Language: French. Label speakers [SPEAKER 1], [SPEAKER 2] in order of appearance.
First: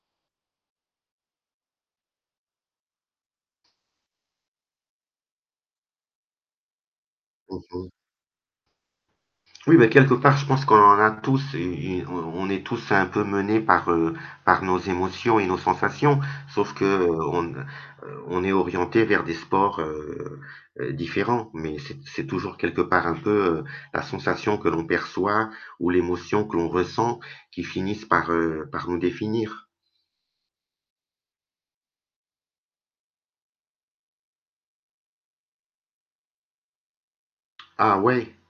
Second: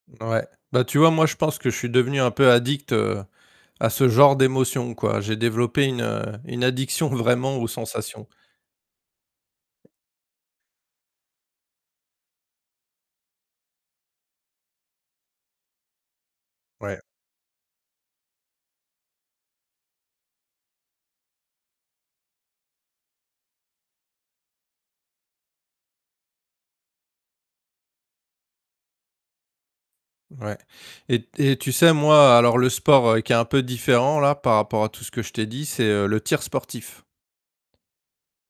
[SPEAKER 1] Ouais. Bah tu vois? Moi, je pense que je suis devenu un peu addict, heu, à ce genre d'émotions quoi. J'ai développé une, heu, une addiction vraiment
[SPEAKER 2] Mmh
[SPEAKER 1] aux
[SPEAKER 2] mh.
[SPEAKER 1] sensations.
[SPEAKER 2] Oui, bah quelque part je pense qu'on en a tous une une on on est tous un peu menés par, heu, par nos émotions et nos sensations. Sauf
[SPEAKER 1] Ouais.
[SPEAKER 2] qu'on, heu, on est orientés vers des sports, heu heu, différents mais c'est c'est toujours quelque part un peu, heu, la sensation que l'on perçoit ou l'émotion que l'on ressent qui finissent par, heu, par nous définir.
[SPEAKER 1] Ouais et t et tu sais, moi alors, le sport, heu, qui est un peu différent, là, par rapport à tout ce que je t'ai dit, c'est, heu, le tir sportif.
[SPEAKER 2] Ah, ouais?